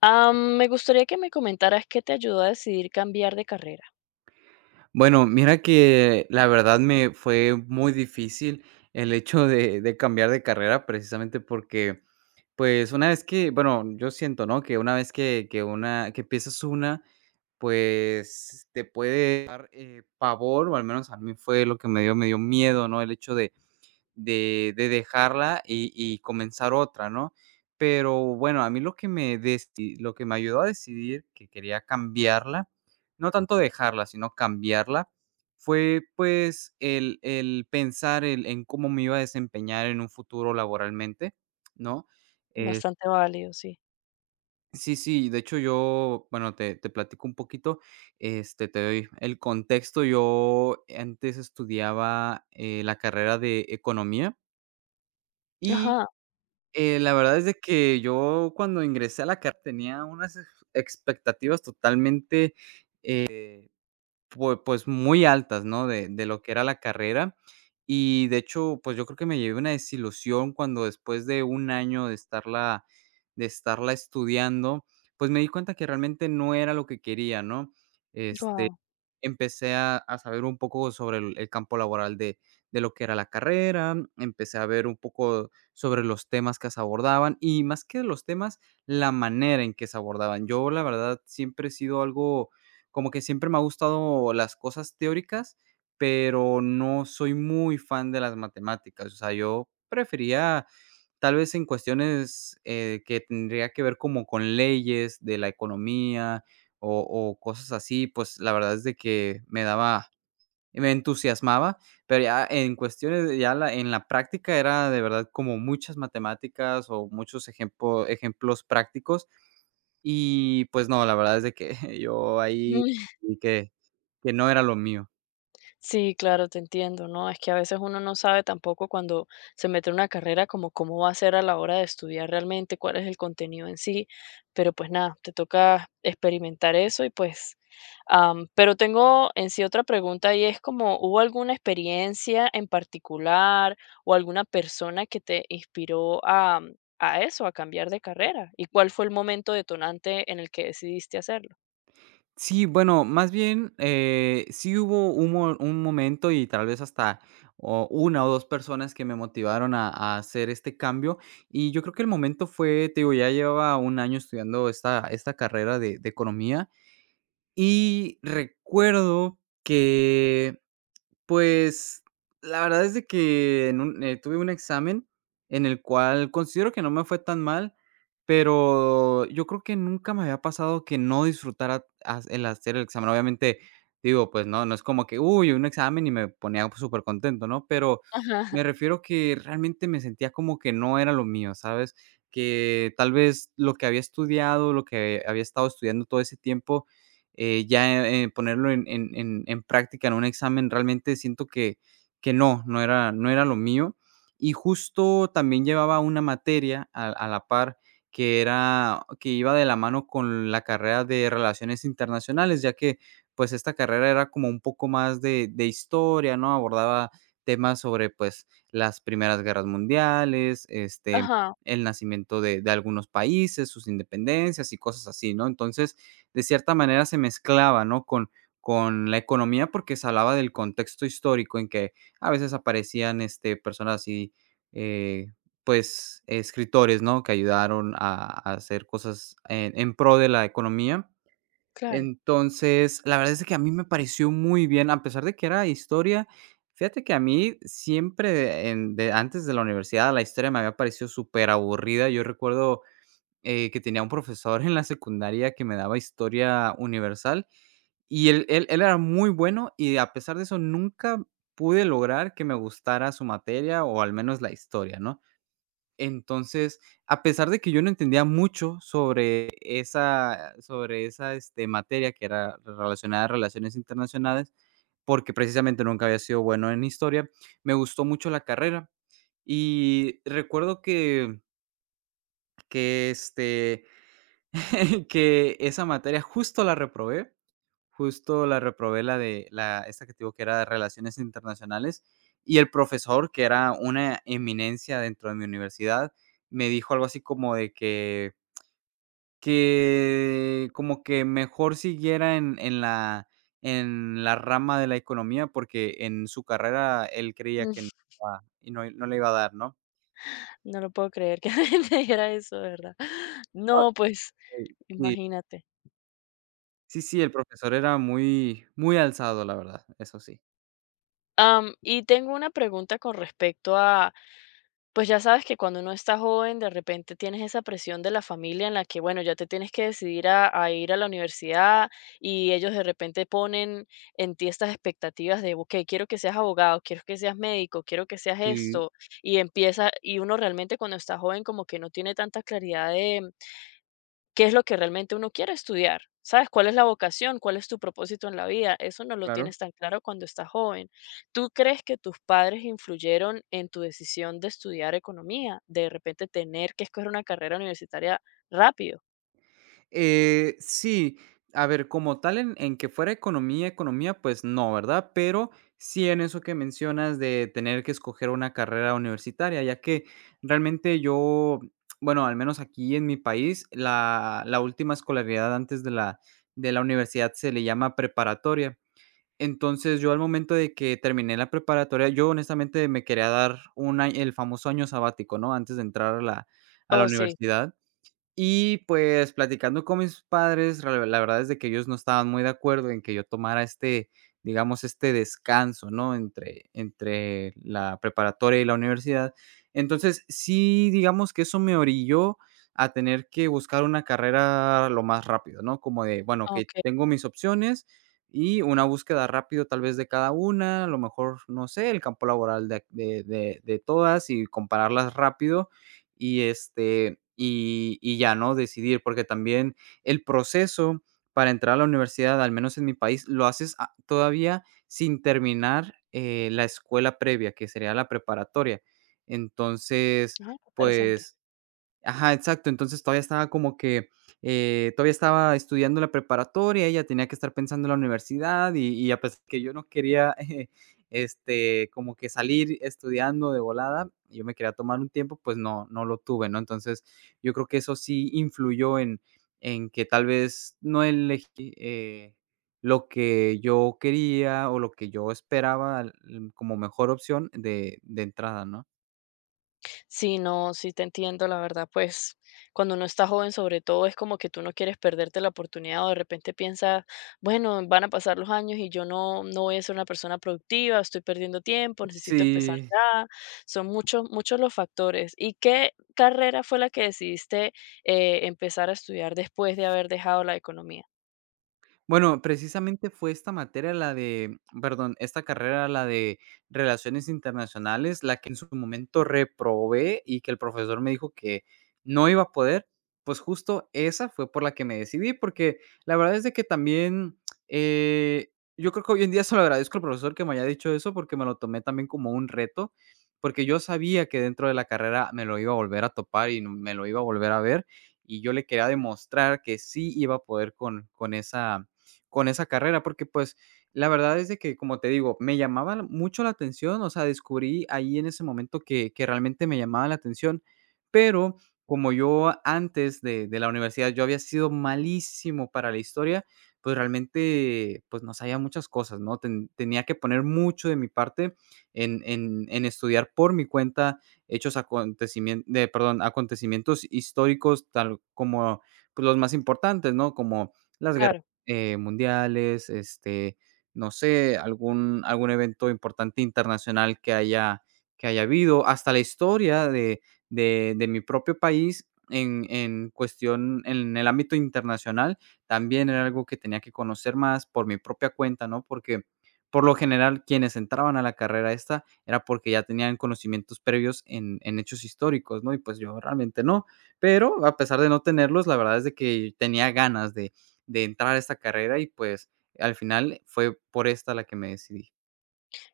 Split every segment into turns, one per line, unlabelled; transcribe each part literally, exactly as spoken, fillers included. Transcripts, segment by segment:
Am, me gustaría que me comentaras qué te ayudó a decidir cambiar de carrera.
Bueno, mira que la verdad me fue muy difícil el hecho de de cambiar de carrera, precisamente porque, pues, una vez que bueno, yo siento, ¿no?, que una vez que que una que empiezas una, pues, te puede dar, eh, pavor, o al menos a mí fue lo que me dio me dio miedo, ¿no?, el hecho de de de dejarla y y comenzar otra, ¿no? Pero bueno, a mí lo que me desti lo que me ayudó a decidir que quería cambiarla, no tanto dejarla, sino cambiarla, fue, pues, el el pensar el en cómo me iba a desempeñar en un futuro laboralmente, ¿no? Eh,
Bastante válido, sí.
sí, sí, de hecho, yo, bueno, te te platico un poquito, este, te doy el contexto. Yo antes estudiaba, eh, la carrera de economía y
Ajá.
Eh, la verdad es de que yo cuando ingresé a la carrera tenía unas ex- expectativas totalmente, eh, pue- pues, muy altas, ¿no? De, de lo que era la carrera. Y de hecho, pues yo creo que me llevé una desilusión cuando después de un año de estarla, de estarla estudiando, pues me di cuenta que realmente no era lo que quería, ¿no? Este,
Wow.
empecé a a saber un poco sobre el el campo laboral de de lo que era la carrera, empecé a ver un poco sobre los temas que se abordaban y más que los temas, la manera en que se abordaban. Yo, la verdad, siempre he sido algo como que siempre me ha gustado las cosas teóricas, pero no soy muy fan de las matemáticas. O sea, yo prefería tal vez en cuestiones, eh, que tendría que ver como con leyes de la economía o o cosas así, pues, la verdad es de que me daba, me entusiasmaba, pero ya en cuestiones de ya la en la práctica era de verdad como muchas matemáticas o muchos ejempo ejemplos prácticos. Y, pues no, la verdad es de que yo ahí vi que que no era lo mío.
Sí, claro, te entiendo, ¿no? Es que a veces uno no sabe tampoco cuando se mete en una carrera como cómo va a ser a la hora de estudiar realmente, cuál es el contenido en sí, pero pues nada, te toca experimentar eso y pues, am, pero tengo en sí otra pregunta y es como, ¿hubo alguna experiencia en particular o alguna persona que te inspiró a, a eso, a cambiar de carrera? ¿Y cuál fue el momento detonante en el que decidiste hacerlo?
Sí, bueno, más bien, eh, sí hubo un mo un momento y tal vez hasta o una o dos personas que me motivaron a a hacer este cambio, y yo creo que el momento fue, te digo, ya llevaba un año estudiando esta esta carrera de de economía, y recuerdo que pues, la verdad es de que en un eh, tuve un examen en el cual considero que no me fue tan mal, pero yo creo que nunca me había pasado que no disfrutara has el hacer el examen. Obviamente, digo, pues no, no es como que, uy, un examen y me ponía súper contento, ¿no? Pero
Ajá,
me refiero que realmente me sentía como que no era lo mío, ¿sabes? Que tal vez lo que había estudiado, lo que había estado estudiando todo ese tiempo eh, ya, eh, ponerlo en en en en práctica en un examen, realmente siento que que no, no era, no era lo mío. Y justo también llevaba una materia a a la par que era que iba de la mano con la carrera de Relaciones Internacionales, ya que, pues, esta carrera era como un poco más de de historia, ¿no? Abordaba temas sobre, pues, las primeras guerras mundiales, este,
ajá,
el nacimiento de de algunos países, sus independencias y cosas así, ¿no? Entonces, de cierta manera se mezclaba, ¿no? Con con la economía, porque se hablaba del contexto histórico en que a veces aparecían, este, personas así, eh, pues, escritores, ¿no? Que ayudaron a a hacer cosas en en pro de la economía.
claro.
Entonces, la verdad es que a mí me pareció muy bien, a pesar de que era historia, fíjate que a mí siempre en de antes de la universidad, la historia me había parecido súper aburrida. Yo recuerdo eh, que tenía un profesor en la secundaria que me daba historia universal y él él él era muy bueno y a pesar de eso nunca pude lograr que me gustara su materia o al menos la historia, ¿no? Entonces, a pesar de que yo no entendía mucho sobre esa sobre esa, este, materia que era relacionada a relaciones internacionales, porque precisamente nunca había sido bueno en historia, me gustó mucho la carrera y recuerdo que que, este, que esa materia justo la reprobé, justo la reprobé la de la esta que te digo que era de relaciones internacionales, y el profesor, que era una eminencia dentro de mi universidad, me dijo algo así como de que que como que mejor siguiera en en la en la rama de la economía, porque en su carrera él creía que no iba y no no le iba a dar, ¿no?
No lo puedo creer que alguien te dijera eso, de verdad.
Ah,
No, pues,
sí,
imagínate.
sí, sí, el profesor era muy muy alzado, la verdad, eso sí.
Am, y tengo una pregunta con respecto a, pues ya sabes que cuando uno está joven, de repente tienes esa presión de la familia en la que, bueno, ya te tienes que decidir a, a ir a la universidad y ellos de repente ponen en ti estas expectativas de, ok, quiero que seas abogado, quiero que seas médico, quiero que seas
Sí.
esto. Y empieza, y uno realmente cuando está joven como que no tiene tanta claridad qué es lo que realmente uno quiere estudiar, ¿sabes? ¿Cuál es la vocación? ¿Cuál es tu propósito en la vida? Eso no lo
Claro.
tienes tan claro cuando estás joven. ¿Tú crees que tus padres influyeron en tu decisión de estudiar economía? De repente tener que escoger una carrera universitaria rápido.
Eh, sí, a ver, como tal, en, en que fuera economía, economía, pues no, ¿verdad? Pero sí en eso que mencionas de tener que escoger una carrera universitaria, ya que realmente yo, bueno, al menos aquí en mi país, la, la última escolaridad antes de la, de la universidad se le llama preparatoria. Entonces yo al momento de que terminé la preparatoria, yo honestamente me quería dar un, a- el famoso año sabático, ¿no? Antes de entrar a la, a la
Oh, sí.
universidad. Y, pues, platicando con mis padres, la la verdad es de que ellos no estaban muy de acuerdo en que yo tomara este, digamos, este descanso, ¿no?, entre entre la preparatoria y la universidad. Entonces, sí, digamos que eso me orilló a tener que buscar una carrera lo más rápido, ¿no?, como de, bueno,
Ah.
que tengo mis opciones y una búsqueda rápido tal vez de cada una, a lo mejor, no sé, el campo laboral de de de de todas y compararlas rápido y, este, y y ya, ¿no? Decidir, porque también el proceso para entrar a la universidad, al menos en mi país, lo haces a todavía sin terminar, eh, la escuela previa, que sería la preparatoria. Entonces,
Ajá, qué interesante.
pues ajá, exacto. Entonces, todavía estaba como que, eh, todavía estaba estudiando la preparatoria, ella tenía que estar pensando en la universidad y y a pesar que yo no quería, eh, este, como que salir estudiando de volada, yo me quería tomar un tiempo, pues no no lo tuve, ¿no? Entonces, yo creo que eso sí influyó en en que tal vez no elegí, eh, lo que yo quería o lo que yo esperaba, l como mejor opción de de entrada, ¿no?
Sí, no, sí te entiendo, la verdad, pues cuando uno está joven sobre todo es como que tú no quieres perderte la oportunidad o de repente piensas, bueno, van a pasar los años y yo no, no voy a ser una persona productiva, estoy perdiendo tiempo, necesito empezar
Sí.
ya. Son muchos, muchos los factores. ¿Y qué carrera fue la que decidiste eh, empezar a estudiar después de haber dejado la economía?
Bueno, precisamente fue esta materia la de, perdón, esta carrera, la de Relaciones Internacionales, la que en su momento reprobé y que el profesor me dijo que no iba a poder, pues justo esa fue por la que me decidí, porque la verdad es de que también, eh, yo creo que hoy en día se lo agradezco al profesor que me haya dicho eso, porque me lo tomé también como un reto, porque yo sabía que dentro de la carrera me lo iba a volver a topar y no- me lo iba a volver a ver, y yo le quería demostrar que sí iba a poder con, con esa con esa carrera, porque pues la verdad es de que, como te digo, me llamaba la- mucho la atención, o sea, descubrí ahí en ese momento que, que realmente me llamaba la atención, pero como yo antes de, de la universidad yo había sido malísimo para la historia, pues realmente pues no sabía muchas cosas, ¿no? Ten- tenía que poner mucho de mi parte en, en- en estudiar por mi cuenta hechos acontecimientos, de, perdón, acontecimientos históricos, tal como pues, los más importantes, ¿no? Como las guerras
Claro.
eh, mundiales, este, no sé, algún algún evento importante internacional que haya que haya habido, hasta la historia de de de mi propio país en en cuestión en el ámbito internacional, también era algo que tenía que conocer más por mi propia cuenta, ¿no? Porque, por lo general, quienes entraban a la carrera esta era porque ya tenían conocimientos previos en en hechos históricos, ¿no? Y, pues, yo realmente no. Pero, a pesar de no tenerlos, la verdad es de que tenía ganas de de entrar a esta carrera y, pues, al final fue por esta la que me decidí.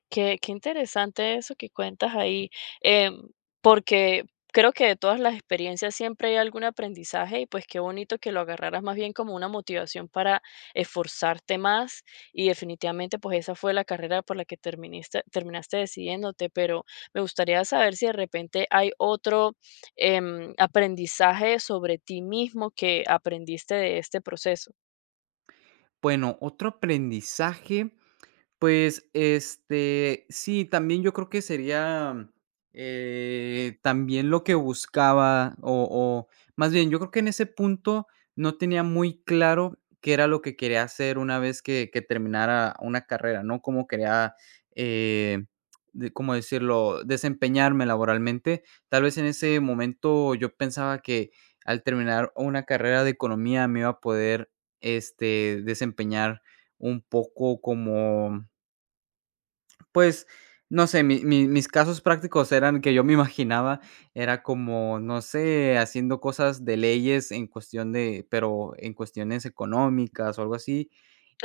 Qué qué interesante eso que cuentas ahí, em, porque creo que de todas las experiencias siempre hay algún aprendizaje y, pues, qué bonito que lo agarraras más bien como una motivación para esforzarte más y definitivamente, pues, esa fue la carrera por la que terminaste terminaste decidiéndote, pero me gustaría saber si de repente hay otro, em, aprendizaje sobre ti mismo que aprendiste de este proceso.
Bueno, otro aprendizaje. Pues, este, sí, también yo creo que sería, eh, también lo que buscaba, o o más bien, yo creo que en ese punto no tenía muy claro qué era lo que quería hacer una vez que que terminara una carrera, ¿no? Cómo quería, eh, de, ¿cómo decirlo? Desempeñarme laboralmente. Tal vez en ese momento yo pensaba que al terminar una carrera de economía me iba a poder, este, desempeñar un poco como pues, no sé, mi mi mis casos prácticos eran que yo me imaginaba, era como, no sé, haciendo cosas de leyes en cuestión de pero en cuestiones económicas o algo así.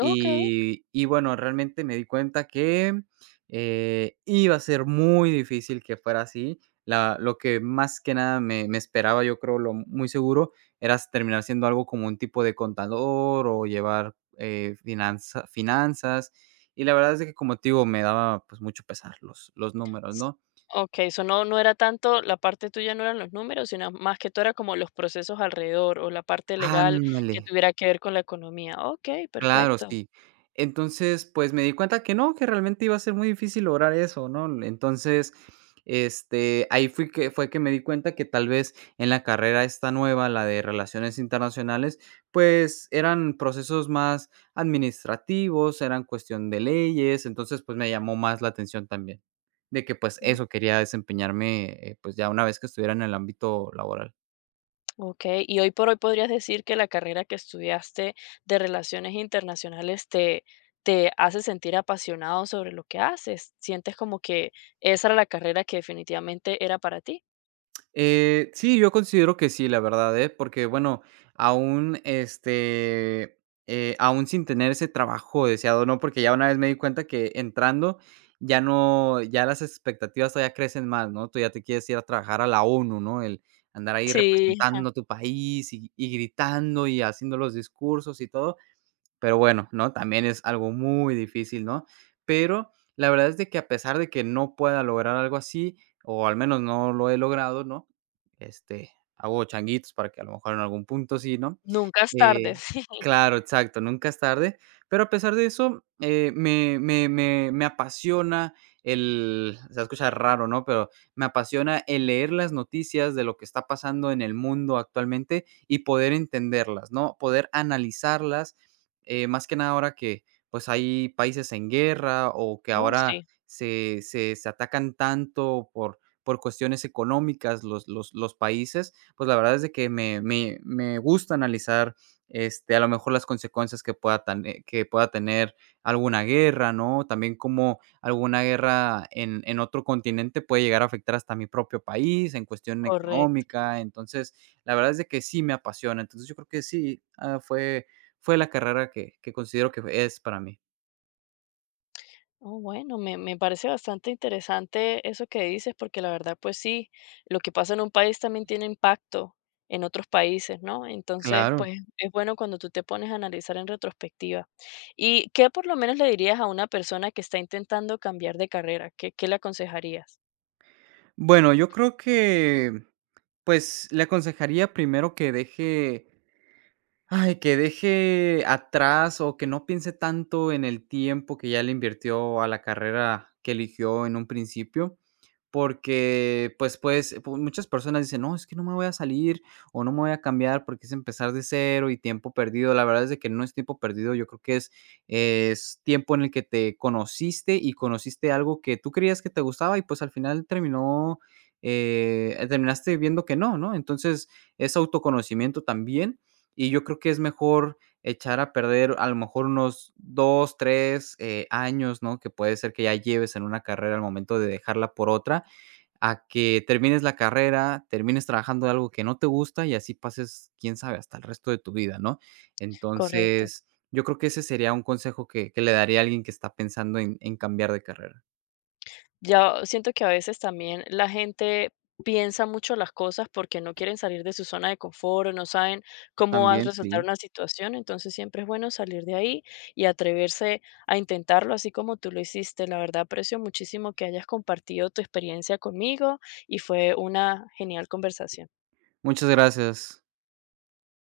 Okey.
y bueno, realmente me di cuenta que, eh, iba a ser muy difícil que fuera así. La lo que más que nada me me esperaba, yo creo, lo muy seguro, era terminar siendo algo como un tipo de contador o llevar, eh, finanza finanzas, y la verdad es de que, como te digo, me daba, pues, mucho pesar los los números,
S
¿no?
Okey, so, no no era tanto la parte tuya, no eran los números, sino más que todo era como los procesos alrededor, o la parte legal
Ándale,
que tuviera que ver con la economía. Okey,
claro,
perfecto.
sí. Entonces, pues, me di cuenta que no, que realmente iba a ser muy difícil lograr eso, ¿no? Entonces, este, ahí fui que fue que me di cuenta que tal vez en la carrera esta nueva, la de Relaciones Internacionales, pues, eran procesos más administrativos, eran cuestión de leyes, entonces, pues, me llamó más la atención también, de que, pues,
Mm,
eso quería desempeñarme, eh, pues, ya una vez que estuviera en el ámbito laboral.
okey, y hoy por hoy, ¿podrías decir que la carrera que estudiaste de Relaciones Internacionales te te hace sentir apasionado sobre lo que haces? ¿Sientes como que esa era la carrera que definitivamente era para ti?
Eh, sí, yo considero que sí, la verdad, ¿eh? Porque, bueno, aún, este, eh, aún sin tener ese trabajo deseado, ¿no? Porque ya una vez me di cuenta que entrando ya no, ya las expectativas todavía crecen más, ¿no? Tú ya te quieres ir a trabajar a la ONU, ¿no? El andar ahí
Sí,
representando tu país y, y gritando y haciendo los discursos y todo. Pero bueno, ¿no? También es algo muy difícil, ¿no? Pero la verdad es de que a pesar de que no pueda lograr algo así, o al menos no lo he logrado, ¿no? Este, hago changuitos para que a lo mejor en algún punto sí, ¿no?
nunca es tarde,
Eh,
sí.
claro, exacto, nunca es tarde, pero a pesar de eso, eh, me me me me apasiona el se va a raro, ¿no?, pero me apasiona el leer las noticias de lo que está pasando en el mundo actualmente y poder entenderlas, ¿no?, poder analizarlas, eh, más que nada ahora que, pues, hay países en guerra o que
No,
ahora
sí,
se se se atacan tanto por por cuestiones económicas los los los países, pues, la verdad es de que me me me gusta analizar, este, a lo mejor las consecuencias que pueda tane que pueda tener alguna guerra, ¿no? También como alguna guerra en en otro continente puede llegar a afectar hasta mi propio país en cuestión
correcto.
económica. Entonces, la verdad es de que sí me apasiona. Entonces, yo creo que sí, ah, fue fue la carrera que que considero que es para mí.
Oh, bueno, me, me parece bastante interesante eso que dices, porque la verdad, pues sí, lo que pasa en un país también tiene impacto en otros países, ¿no? Entonces,
Claro.
pues es bueno cuando tú te pones a analizar en retrospectiva. ¿Y qué por lo menos le dirías a una persona que está intentando cambiar de carrera? ¿Qué, qué le aconsejarías?
Bueno, yo creo que, pues, le aconsejaría primero que deje Ay, que deje atrás o que no piense tanto en el tiempo que ya le invirtió a la carrera que eligió en un principio, porque pues pues pu muchas personas dicen: "No, es que no me voy a salir o no me voy a cambiar porque es empezar de cero y tiempo perdido". La verdad es de que no es tiempo perdido, yo creo que es es tiempo en el que te conociste y conociste algo que tú creías que te gustaba y pues al final terminó, eh, terminaste viendo que no, ¿no? Entonces es autoconocimiento también. Y yo creo que es mejor echar a perder a lo mejor unos dos tres eh, años, ¿no? Que puede ser que ya lleves en una carrera al momento de dejarla por otra, a que termines la carrera, termines trabajando de algo que no te gusta y así pases, quién sabe, hasta el resto de tu vida, ¿no?
Correcto.
Entonces, yo creo que ese sería un consejo que que le daría a alguien que está pensando en en cambiar de carrera.
Ya siento que a veces también la gente piensa mucho las cosas porque no quieren salir de su zona de confort o no saben cómo va a
También,
resultar
sí.
una situación, entonces siempre es bueno salir de ahí y atreverse a intentarlo así como tú lo hiciste. La verdad aprecio muchísimo que hayas compartido tu experiencia conmigo y fue una genial conversación.
Muchas gracias.